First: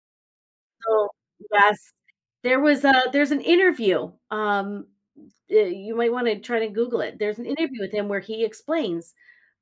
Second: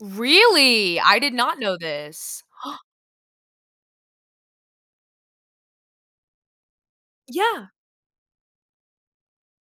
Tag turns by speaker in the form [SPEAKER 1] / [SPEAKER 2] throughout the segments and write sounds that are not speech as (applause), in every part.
[SPEAKER 1] Really?
[SPEAKER 2] So,
[SPEAKER 1] I did not know
[SPEAKER 2] yes,
[SPEAKER 1] this.
[SPEAKER 2] there
[SPEAKER 1] (gasps)
[SPEAKER 2] was a there's an interview, um, you might wanna try to Google it. There's an
[SPEAKER 1] Yeah.
[SPEAKER 2] interview with him where he explains,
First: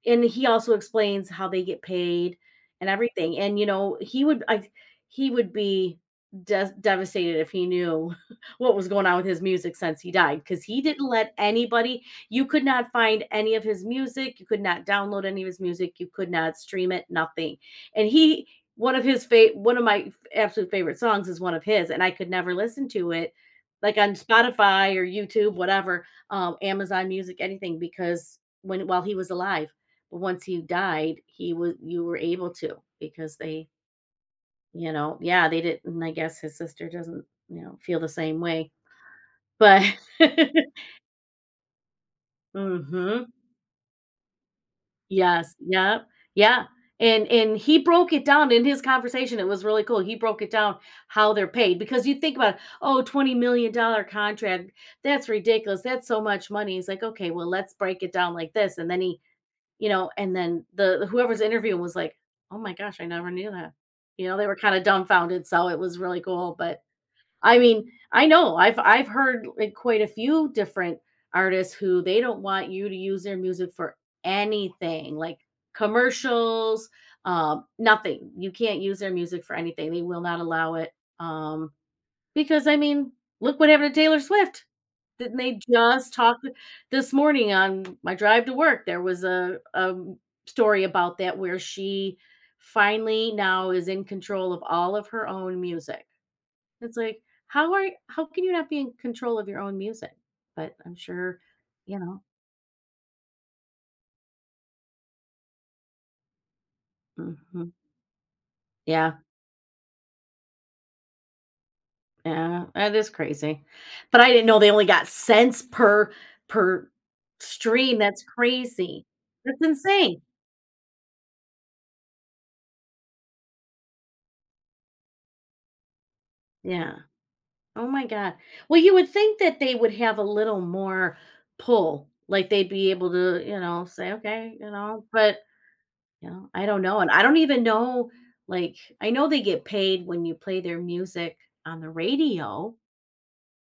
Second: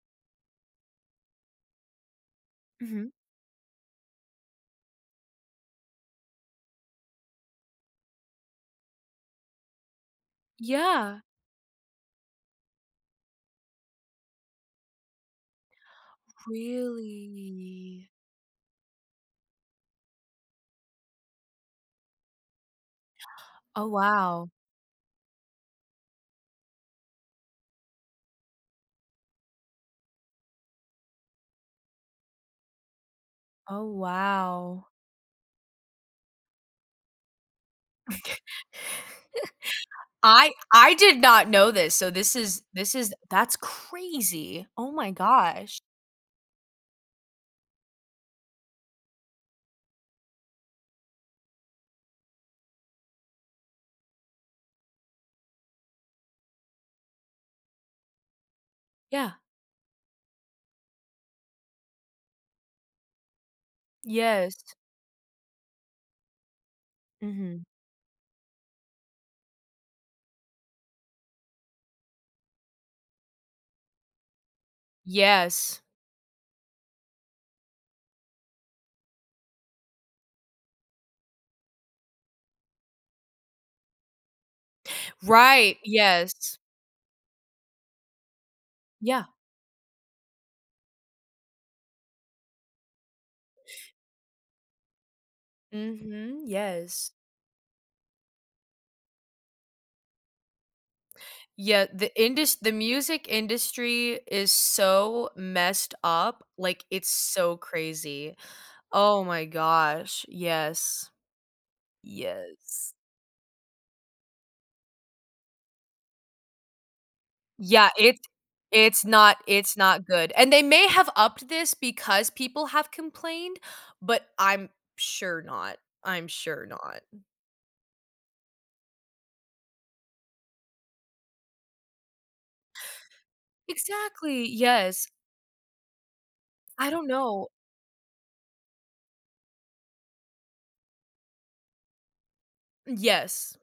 [SPEAKER 2] and he also explains how they get paid and
[SPEAKER 1] Mhm.
[SPEAKER 2] everything, and, you know, he would I he would be des devastated if he knew (chuckles) what was going on with his music since he died 'cause he didn't
[SPEAKER 1] Yeah.
[SPEAKER 2] let anybody you could not find any of his music, you could not download any of his music, you could not stream it, nothing. And
[SPEAKER 1] Really?
[SPEAKER 2] he one of his fav one of my f absolute favorite songs is one of his, and I could never listen to it,
[SPEAKER 1] Oh,
[SPEAKER 2] like, on
[SPEAKER 1] wow.
[SPEAKER 2] Spotify or YouTube, whatever, um, Amazon music, anything because when while he was alive, once he died, he was you were able to because they
[SPEAKER 1] Oh, wow.
[SPEAKER 2] you know. Yeah, they didn't I guess his sister doesn't, you know, feel the same way. But
[SPEAKER 1] (chuckles) I
[SPEAKER 2] (laughs)
[SPEAKER 1] I did not know this, so, this is this is
[SPEAKER 2] Mhm.
[SPEAKER 1] that's crazy. Oh my
[SPEAKER 2] Yes.
[SPEAKER 1] gosh.
[SPEAKER 2] Yep. Yeah. And and he broke it down in his conversation, it was really cool, he broke it down- how they're paid- because you think about, "Oh $20,000,000 contract. That's ridiculous, that's so much money." He's like, "Okay, well, let's break it down like this," and then he
[SPEAKER 1] Yeah.
[SPEAKER 2] you know, and then the whoever's interviewing was like, "Oh my gosh, I never knew that." You know, they were
[SPEAKER 1] Yes.
[SPEAKER 2] kinda dumbfounded, so, it was really cool. But I
[SPEAKER 1] Mhm.
[SPEAKER 2] mean, I know, I've I've heard quite a few different artists who they don't want you to use their music for anything like
[SPEAKER 1] Yes.
[SPEAKER 2] commercials, um, nothing. You can't use their music for anything, they will not allow it. Um, because I mean, look what happened to Taylor Swift. Didn't they
[SPEAKER 1] Right.
[SPEAKER 2] just talk
[SPEAKER 1] Yes.
[SPEAKER 2] this morning on my drive to work, there was
[SPEAKER 1] Yeah.
[SPEAKER 2] a a story about that where she finally now is in control of all of her own music.
[SPEAKER 1] Mhm,
[SPEAKER 2] It's
[SPEAKER 1] yes.
[SPEAKER 2] like, how are how can you not be in control of your own music? But I'm sure
[SPEAKER 1] Yeah,
[SPEAKER 2] you
[SPEAKER 1] the
[SPEAKER 2] know?
[SPEAKER 1] indus the music industry is so messed up, like, it's so
[SPEAKER 2] Mhm.
[SPEAKER 1] crazy.
[SPEAKER 2] Yeah.
[SPEAKER 1] Oh my gosh. Yes.
[SPEAKER 2] Yeah,
[SPEAKER 1] Yes.
[SPEAKER 2] that is crazy. But I didn't know they only got cents per per
[SPEAKER 1] Yeah,
[SPEAKER 2] stream,
[SPEAKER 1] it
[SPEAKER 2] that's
[SPEAKER 1] it's
[SPEAKER 2] crazy.
[SPEAKER 1] not
[SPEAKER 2] That's
[SPEAKER 1] it's not
[SPEAKER 2] insane.
[SPEAKER 1] good and they may have upped this because people have complained, but I'm sure not. I'm sure
[SPEAKER 2] Yeah.
[SPEAKER 1] not.
[SPEAKER 2] Oh my god well, you would think that they would have a little more pull. Like, they'd be able to, you know, say,
[SPEAKER 1] Exactly,
[SPEAKER 2] "Okay." You know?
[SPEAKER 1] yes.
[SPEAKER 2] But, you know, I don't
[SPEAKER 1] I
[SPEAKER 2] know
[SPEAKER 1] don't
[SPEAKER 2] and I don't
[SPEAKER 1] know.
[SPEAKER 2] even know like I know they get paid when you play their music on the radio
[SPEAKER 1] Yes.